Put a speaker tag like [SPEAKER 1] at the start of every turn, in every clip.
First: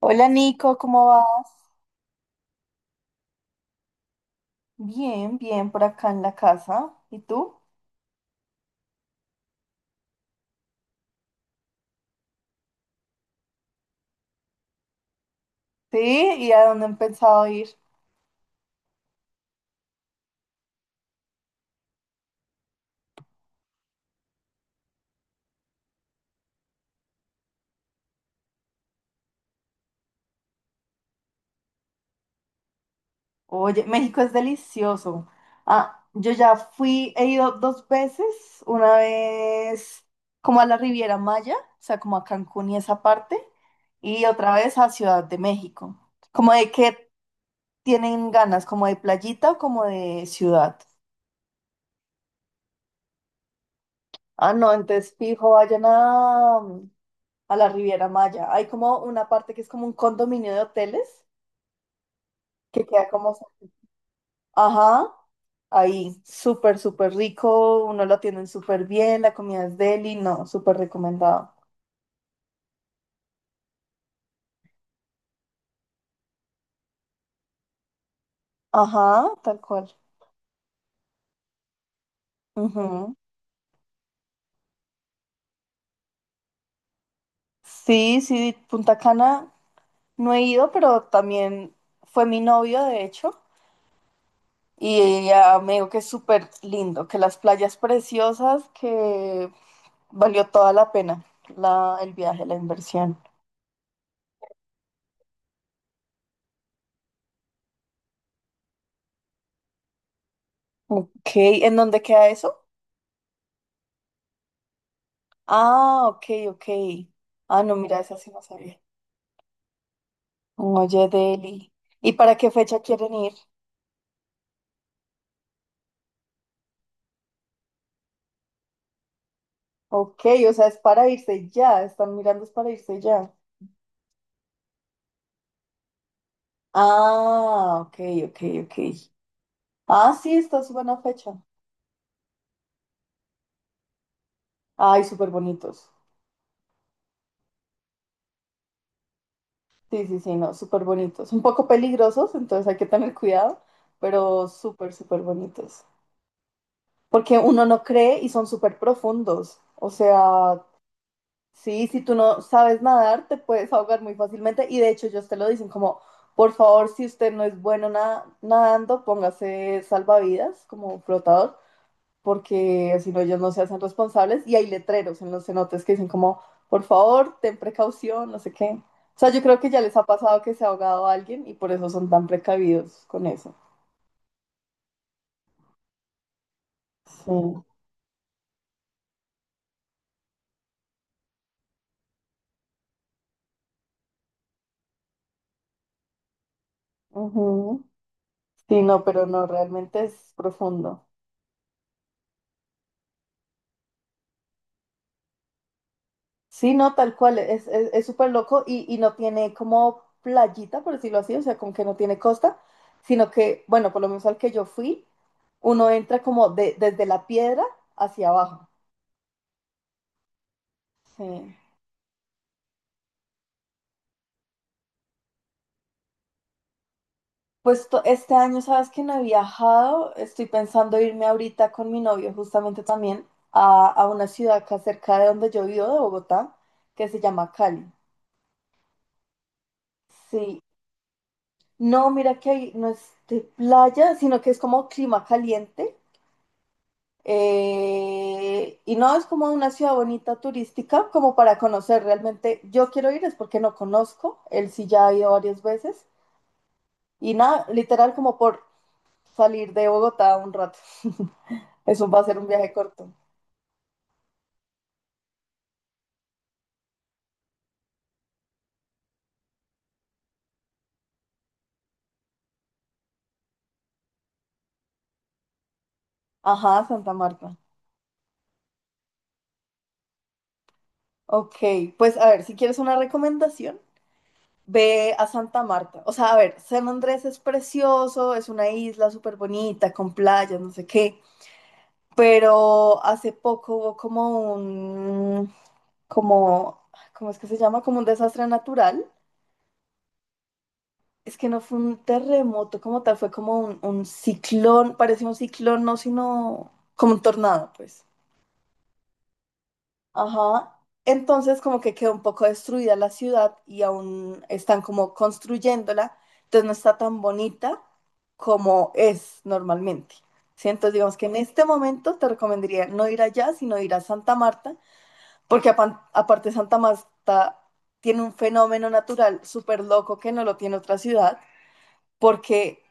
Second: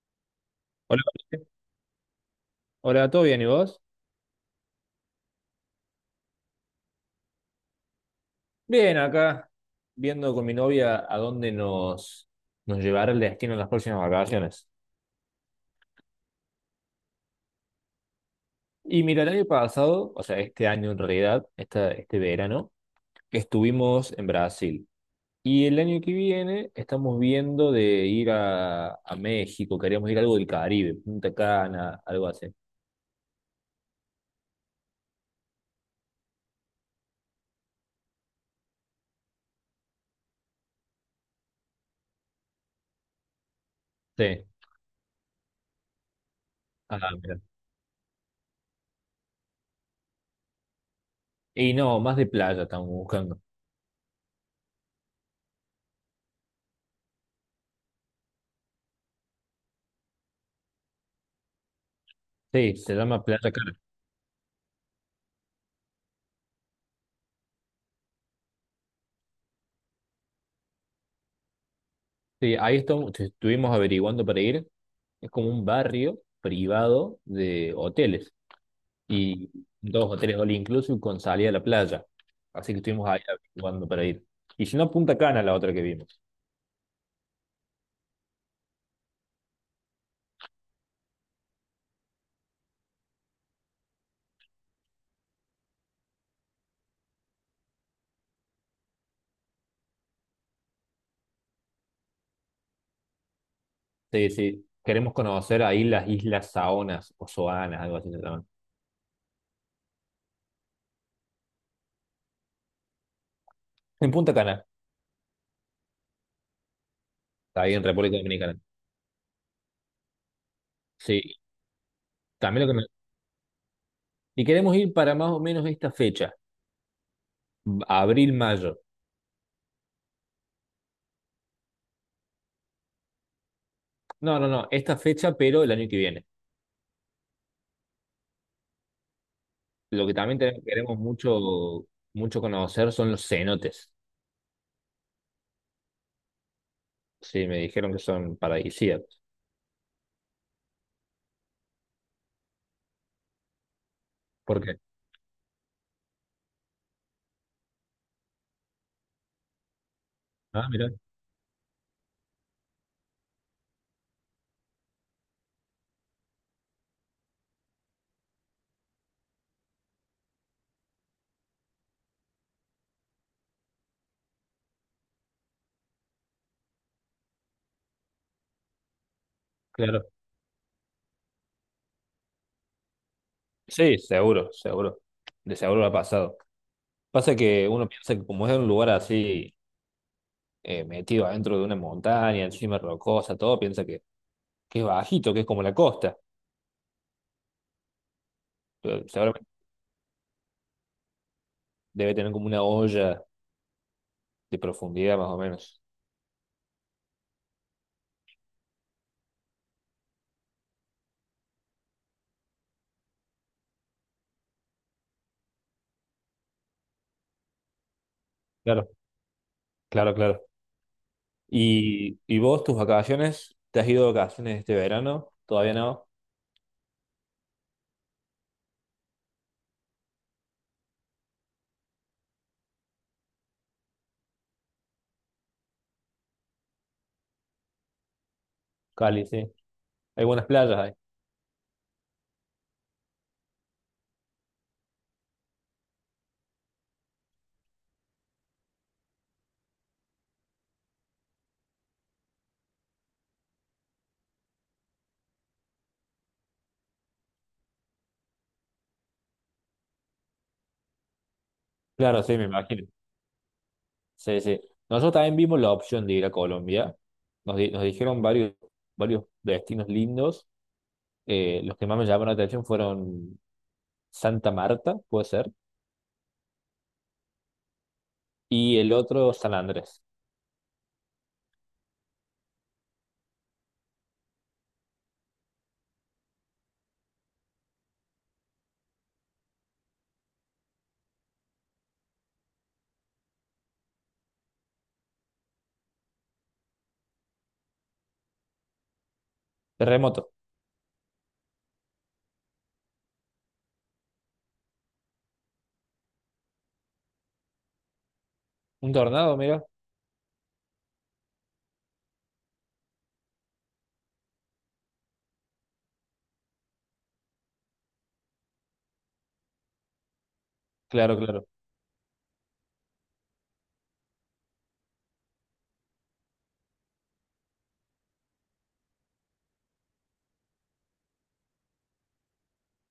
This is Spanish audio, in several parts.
[SPEAKER 1] Hola Nico,
[SPEAKER 2] Hola,
[SPEAKER 1] ¿cómo vas?
[SPEAKER 2] Jorge. Hola, ¿todo bien? ¿Y vos?
[SPEAKER 1] Bien, bien, por acá en la casa. ¿Y tú?
[SPEAKER 2] Bien, acá viendo con mi novia a dónde nos llevará el destino en las próximas vacaciones.
[SPEAKER 1] Sí, ¿y a dónde han pensado ir?
[SPEAKER 2] Y mira, el año pasado, o sea, este año en realidad, este verano, estuvimos en Brasil. Y el año que viene estamos viendo de ir a México, queríamos ir a algo del Caribe, Punta Cana, algo así.
[SPEAKER 1] Oye, México es delicioso. Ah, yo ya fui, he ido dos veces, una vez como a la Riviera Maya, o sea, como a Cancún y esa parte, y
[SPEAKER 2] Sí,
[SPEAKER 1] otra vez a Ciudad de México. ¿Como de
[SPEAKER 2] ah,
[SPEAKER 1] qué
[SPEAKER 2] mira.
[SPEAKER 1] tienen ganas? ¿Como de playita o como de ciudad?
[SPEAKER 2] Y no, más de playa estamos buscando.
[SPEAKER 1] Ah, no, entonces fijo, vayan a la Riviera Maya. Hay como una parte que es como un condominio de hoteles
[SPEAKER 2] Sí,
[SPEAKER 1] que
[SPEAKER 2] se
[SPEAKER 1] queda
[SPEAKER 2] llama
[SPEAKER 1] como,
[SPEAKER 2] Playa Cana.
[SPEAKER 1] ajá, ahí, súper, súper rico, uno lo atienden súper bien, la comida es deli, no, súper recomendado.
[SPEAKER 2] Sí, ahí estamos, estuvimos averiguando para ir. Es como un barrio privado de hoteles
[SPEAKER 1] Ajá,
[SPEAKER 2] y
[SPEAKER 1] tal cual.
[SPEAKER 2] dos hoteles all inclusive con salida a la playa. Así que estuvimos
[SPEAKER 1] Ujú.
[SPEAKER 2] ahí averiguando para ir. Y si no, Punta Cana, la otra que vimos.
[SPEAKER 1] Sí, sí, Punta Cana no he ido, pero también fue mi novio, de hecho, y ella me dijo que es súper lindo, que las playas preciosas, que valió toda la pena el viaje, la inversión.
[SPEAKER 2] Sí, sí. Queremos conocer ahí las islas Saonas o Soanas, algo así se llaman.
[SPEAKER 1] Ok, ¿en dónde queda eso?
[SPEAKER 2] En Punta Cana,
[SPEAKER 1] Ah, ok, ok. Ah,
[SPEAKER 2] está ahí
[SPEAKER 1] no,
[SPEAKER 2] en
[SPEAKER 1] mira, esa
[SPEAKER 2] República
[SPEAKER 1] sí no
[SPEAKER 2] Dominicana.
[SPEAKER 1] sabía. Oye,
[SPEAKER 2] Sí,
[SPEAKER 1] Deli. ¿Y para qué
[SPEAKER 2] también
[SPEAKER 1] fecha quieren ir?
[SPEAKER 2] y queremos ir para más o menos esta fecha, abril, mayo.
[SPEAKER 1] Ok, o sea, es para irse ya. Están mirando, es para irse ya.
[SPEAKER 2] No, no, no, esta fecha, pero el año que viene.
[SPEAKER 1] Ah, ok, ok, ok.
[SPEAKER 2] Lo
[SPEAKER 1] Ah,
[SPEAKER 2] que
[SPEAKER 1] sí,
[SPEAKER 2] también
[SPEAKER 1] esta es buena
[SPEAKER 2] queremos
[SPEAKER 1] fecha.
[SPEAKER 2] mucho, mucho conocer son los cenotes.
[SPEAKER 1] Ay, súper bonitos.
[SPEAKER 2] Sí, me dijeron que son paradisíacos.
[SPEAKER 1] Sí, sí, sí, no, súper bonitos. Un poco peligrosos, entonces hay que tener cuidado, pero
[SPEAKER 2] ¿Por qué?
[SPEAKER 1] súper, súper bonitos. Porque uno no cree y son súper profundos. O sea,
[SPEAKER 2] Ah, mirá,
[SPEAKER 1] sí, si tú no sabes nadar, te puedes ahogar muy fácilmente. Y de hecho, ellos te lo dicen como, por favor, si usted no es bueno nadando, póngase salvavidas como flotador, porque si no, ellos no se hacen responsables. Y hay letreros en los cenotes que dicen como, por favor, ten precaución, no sé qué. O sea, yo creo que ya les ha
[SPEAKER 2] claro.
[SPEAKER 1] pasado que se ha ahogado alguien y por eso son tan precavidos con eso.
[SPEAKER 2] Sí, seguro, seguro. De seguro lo ha pasado. Pasa
[SPEAKER 1] Sí.
[SPEAKER 2] que uno piensa que como es un lugar así, metido adentro de una montaña, encima rocosa, todo, que es bajito, que es como la costa.
[SPEAKER 1] Ujú. Sí, no,
[SPEAKER 2] Pero
[SPEAKER 1] pero no,
[SPEAKER 2] seguramente
[SPEAKER 1] realmente es profundo.
[SPEAKER 2] debe tener como una olla de profundidad más o menos.
[SPEAKER 1] Sí, no, tal cual, es súper loco y no tiene como playita, por decirlo así, o sea, como que no tiene costa, sino que, bueno, por lo menos al que yo fui, uno entra como desde la piedra hacia abajo.
[SPEAKER 2] Claro, claro, claro.
[SPEAKER 1] Sí.
[SPEAKER 2] Y vos, tus vacaciones? ¿Te has ido de vacaciones este verano? ¿Todavía no?
[SPEAKER 1] Pues este año, sabes que no he viajado, estoy pensando irme ahorita con mi novio justamente también a, una ciudad acá cerca de donde yo vivo, de Bogotá, que se llama Cali.
[SPEAKER 2] Cali, sí. Hay buenas
[SPEAKER 1] Sí,
[SPEAKER 2] playas ahí.
[SPEAKER 1] no, mira que ahí no es de playa, sino que es como clima caliente. Y no es como una ciudad bonita turística, como para conocer realmente. Yo quiero ir es porque no conozco, él sí ya ha ido varias veces. Y nada, literal como por salir de Bogotá un rato. Eso va
[SPEAKER 2] Claro,
[SPEAKER 1] a
[SPEAKER 2] sí,
[SPEAKER 1] ser
[SPEAKER 2] me
[SPEAKER 1] un viaje
[SPEAKER 2] imagino.
[SPEAKER 1] corto.
[SPEAKER 2] Sí, sí. Nosotros también vimos la opción de ir a Colombia. Nos dijeron varios destinos lindos. Los que más me llamaron la atención fueron Santa Marta, puede ser,
[SPEAKER 1] Ajá, Santa Marta.
[SPEAKER 2] y el otro San Andrés.
[SPEAKER 1] Ok, pues a ver, si quieres una recomendación, ve a Santa Marta. O sea, a ver, San Andrés es precioso, es una isla súper bonita, con playas, no sé qué. Pero hace poco hubo como un como, ¿cómo es que se llama? Como un desastre natural.
[SPEAKER 2] Terremoto.
[SPEAKER 1] Es que no fue un terremoto como tal, fue como un ciclón, parecía un ciclón, no, sino como un tornado, pues.
[SPEAKER 2] Un tornado, mira.
[SPEAKER 1] Ajá. Entonces como que quedó un poco destruida la ciudad y aún están como construyéndola, entonces no está tan bonita como es normalmente. ¿Sí? Entonces digamos
[SPEAKER 2] Claro,
[SPEAKER 1] que en
[SPEAKER 2] claro.
[SPEAKER 1] este momento te recomendaría no ir allá, sino ir a Santa Marta, porque aparte Santa Marta tiene un fenómeno natural súper loco que no lo tiene otra ciudad, porque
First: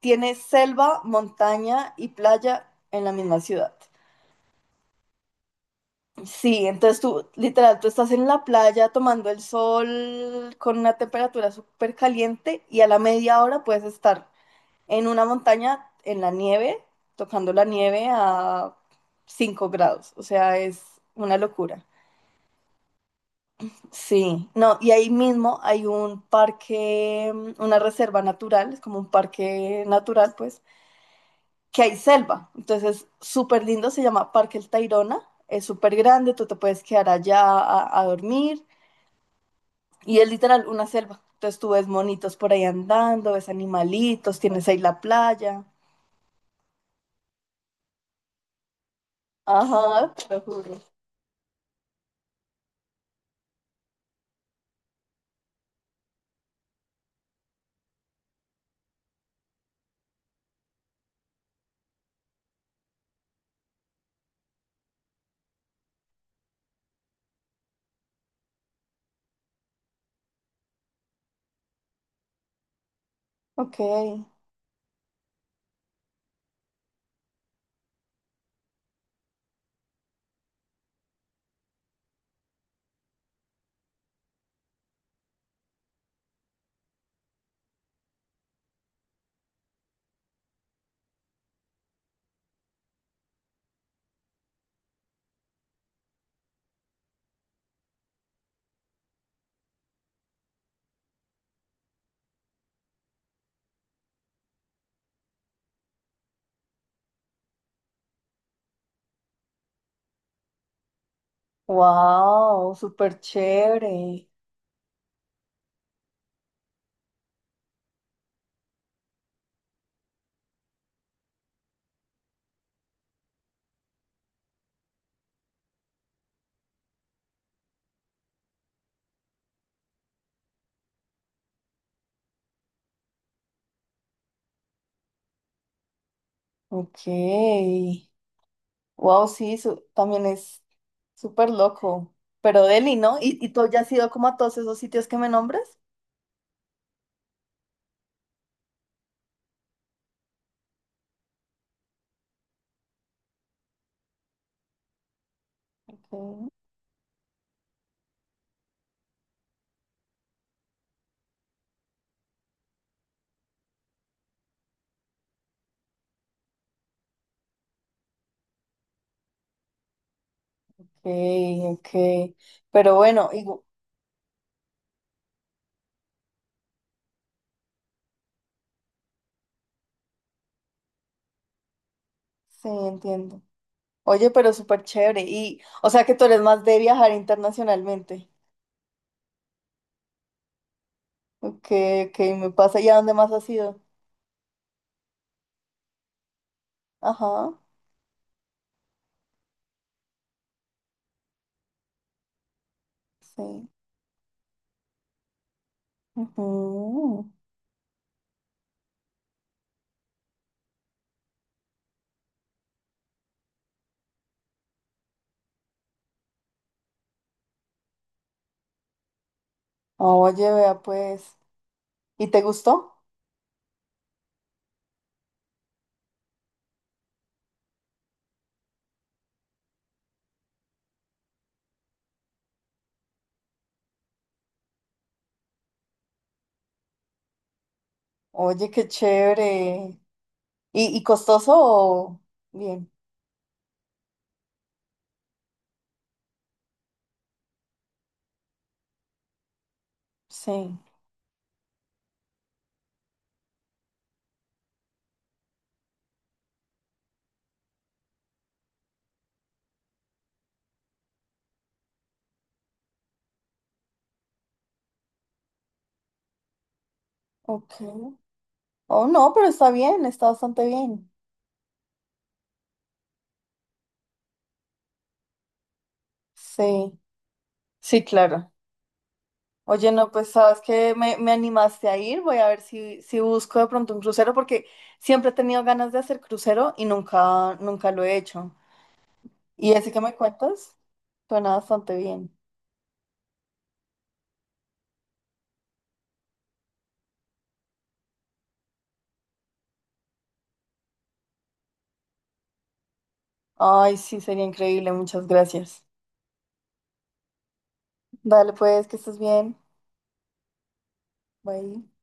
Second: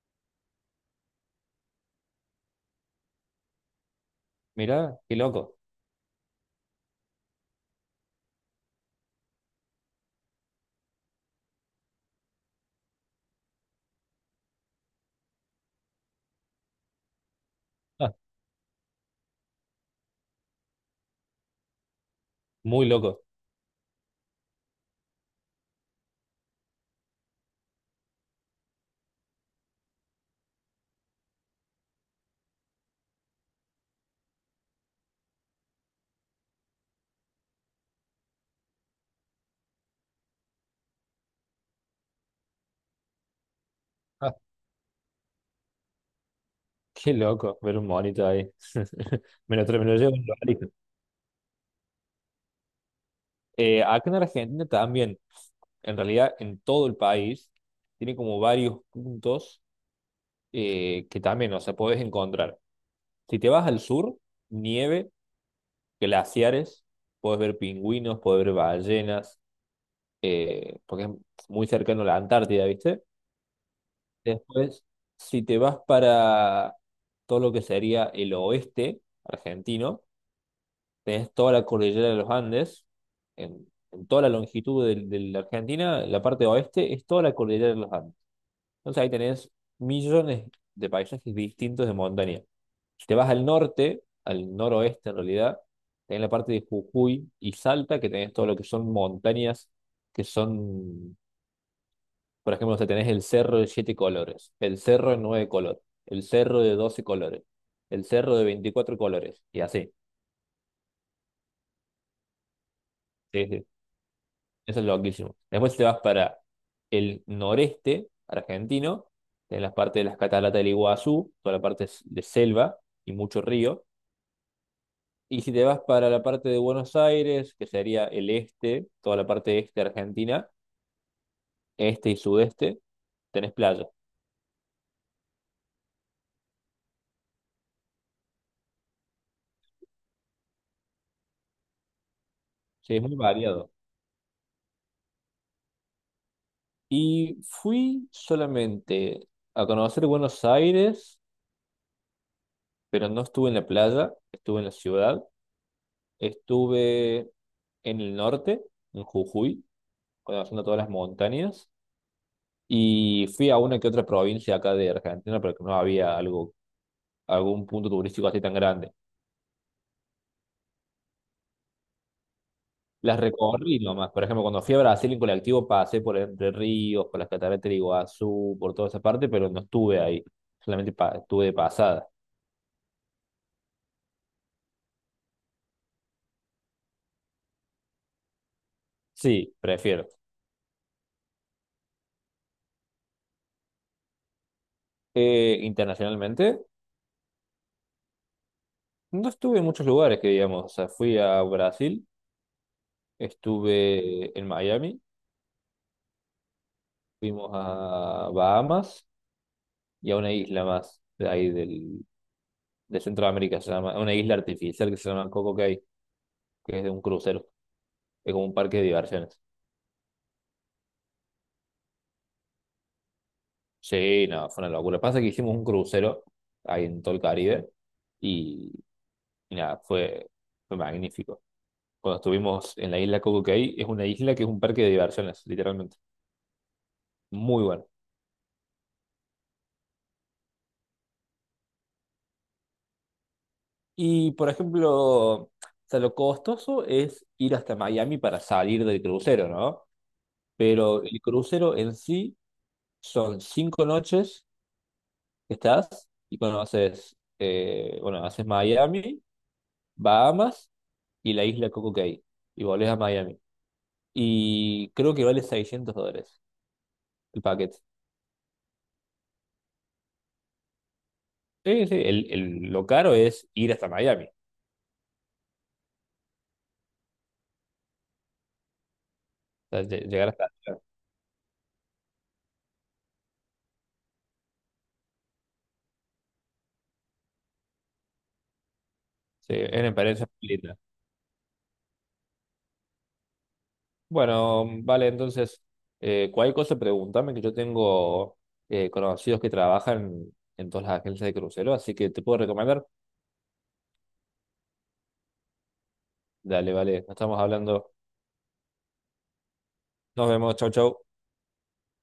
[SPEAKER 1] tiene selva, montaña y playa en la misma ciudad.
[SPEAKER 2] Mira, qué loco.
[SPEAKER 1] Sí, entonces tú, literal, tú estás en la playa tomando el sol con una temperatura súper caliente y a la media hora puedes estar en una montaña en la nieve, tocando la nieve
[SPEAKER 2] Ah,
[SPEAKER 1] a 5 grados. O sea, es una locura.
[SPEAKER 2] muy loco.
[SPEAKER 1] Sí, no, y ahí mismo hay un parque, una reserva natural, es como un parque natural, pues, que hay selva. Entonces, súper lindo, se llama Parque El Tayrona, es súper grande, tú te puedes quedar allá a, dormir y es literal una selva. Entonces, tú ves monitos por ahí andando, ves
[SPEAKER 2] Ah,
[SPEAKER 1] animalitos, tienes ahí la playa.
[SPEAKER 2] qué loco ver un monito ahí. Me lo
[SPEAKER 1] Ajá,
[SPEAKER 2] llevo en
[SPEAKER 1] te lo
[SPEAKER 2] el
[SPEAKER 1] juro.
[SPEAKER 2] acá en Argentina también en realidad en todo el país, tiene como varios puntos que también, o sea, podés encontrar. Si te vas al sur, nieve, glaciares, puedes ver pingüinos, puedes ver ballenas, porque es muy cercano a la Antártida, ¿viste?
[SPEAKER 1] Ok,
[SPEAKER 2] Después, si te vas para todo lo que sería el oeste argentino, tenés toda la cordillera de los Andes, en toda la longitud de la Argentina, la parte oeste es toda la cordillera de los Andes. Entonces ahí tenés millones de paisajes distintos de montaña. Si te vas al norte, al noroeste en realidad, tenés la parte de Jujuy y Salta, que tenés todo lo que son montañas, que son, por ejemplo, o sea, tenés el cerro de siete colores, el cerro de nueve colores, el cerro de doce colores, el cerro de veinticuatro colores, y así.
[SPEAKER 1] wow, súper
[SPEAKER 2] Sí, sí.
[SPEAKER 1] chévere.
[SPEAKER 2] Eso es loquísimo. Después si te vas para el noreste argentino, en las partes de las cataratas del Iguazú, toda la de selva y mucho río. Y si te vas para la parte de Buenos Aires, que sería el este, toda la parte este argentina, este y sudeste, tenés playa.
[SPEAKER 1] Ok. Wow, sí, también es súper loco. Pero Delhi,
[SPEAKER 2] Sí, es muy
[SPEAKER 1] ¿no? Y tú
[SPEAKER 2] variado.
[SPEAKER 1] ya has ido como a todos esos sitios que me nombres?
[SPEAKER 2] Y fui solamente a conocer Buenos Aires, pero no estuve en la playa, estuve en la ciudad,
[SPEAKER 1] Ok,
[SPEAKER 2] estuve en el norte, en Jujuy conociendo todas las montañas. Y fui a una que otra provincia acá de Argentina, pero que no había algo, algún punto turístico así tan grande.
[SPEAKER 1] ok. Pero
[SPEAKER 2] Las
[SPEAKER 1] bueno,
[SPEAKER 2] recorrí nomás. Por ejemplo, cuando fui a Brasil en colectivo pasé por Entre Ríos, por las cataratas de Iguazú, por toda esa parte, pero no estuve ahí. Estuve de pasada.
[SPEAKER 1] sí, entiendo. Oye, pero súper chévere. Y, o sea que tú eres más de viajar internacionalmente.
[SPEAKER 2] Sí, prefiero.
[SPEAKER 1] Ok, ok, me pasa. ¿Y a dónde más has ido?
[SPEAKER 2] Internacionalmente,
[SPEAKER 1] Ajá,
[SPEAKER 2] no estuve en muchos lugares que digamos. O sea, fui a Brasil,
[SPEAKER 1] sí.
[SPEAKER 2] estuve en Miami,
[SPEAKER 1] Ujú.
[SPEAKER 2] fuimos a Bahamas y a una isla más de ahí del de Centroamérica, se llama, una isla artificial que se llama Coco Cay, que es de un crucero, es como un parque de diversiones.
[SPEAKER 1] Oye, vea pues. ¿Y te gustó?
[SPEAKER 2] Sí, no, fue una locura. Pasa que hicimos un crucero ahí en todo el Caribe y, y nada, fue magnífico. Cuando estuvimos en la isla Coco Cay, es una isla que es un parque de diversiones, literalmente. Muy bueno.
[SPEAKER 1] Oye, qué chévere. Y costoso o bien?
[SPEAKER 2] Y por ejemplo, o sea, lo costoso es ir hasta Miami para salir del crucero, ¿no?
[SPEAKER 1] Sí.
[SPEAKER 2] Pero el crucero en sí son cinco noches que estás y conoces, bueno, haces Miami, Bahamas y la isla Coco Cay y volvés a Miami. Y creo que vale $600 el paquete.
[SPEAKER 1] Ok. Oh, no, pero está bien, está bastante bien.
[SPEAKER 2] Sí, sí, lo caro es ir hasta Miami, o
[SPEAKER 1] Sí, sí, claro.
[SPEAKER 2] sea,
[SPEAKER 1] Oye, no,
[SPEAKER 2] llegar
[SPEAKER 1] pues
[SPEAKER 2] hasta
[SPEAKER 1] sabes
[SPEAKER 2] allá.
[SPEAKER 1] que me animaste a ir, voy a ver si, busco de pronto un crucero, porque siempre he tenido ganas de hacer crucero y nunca, nunca lo he hecho.
[SPEAKER 2] Sí, es
[SPEAKER 1] Y
[SPEAKER 2] una
[SPEAKER 1] ese que me
[SPEAKER 2] experiencia muy
[SPEAKER 1] cuentas
[SPEAKER 2] linda.
[SPEAKER 1] suena bastante bien.
[SPEAKER 2] Bueno, vale, entonces, cualquier cosa pregúntame, que yo tengo conocidos que trabajan en todas las agencias de crucero, así que te puedo recomendar.
[SPEAKER 1] Ay, sí, sería increíble, muchas gracias.
[SPEAKER 2] Dale, vale, nos estamos hablando.
[SPEAKER 1] Dale pues, que estés bien.
[SPEAKER 2] Nos vemos, chau, chau.
[SPEAKER 1] Bye.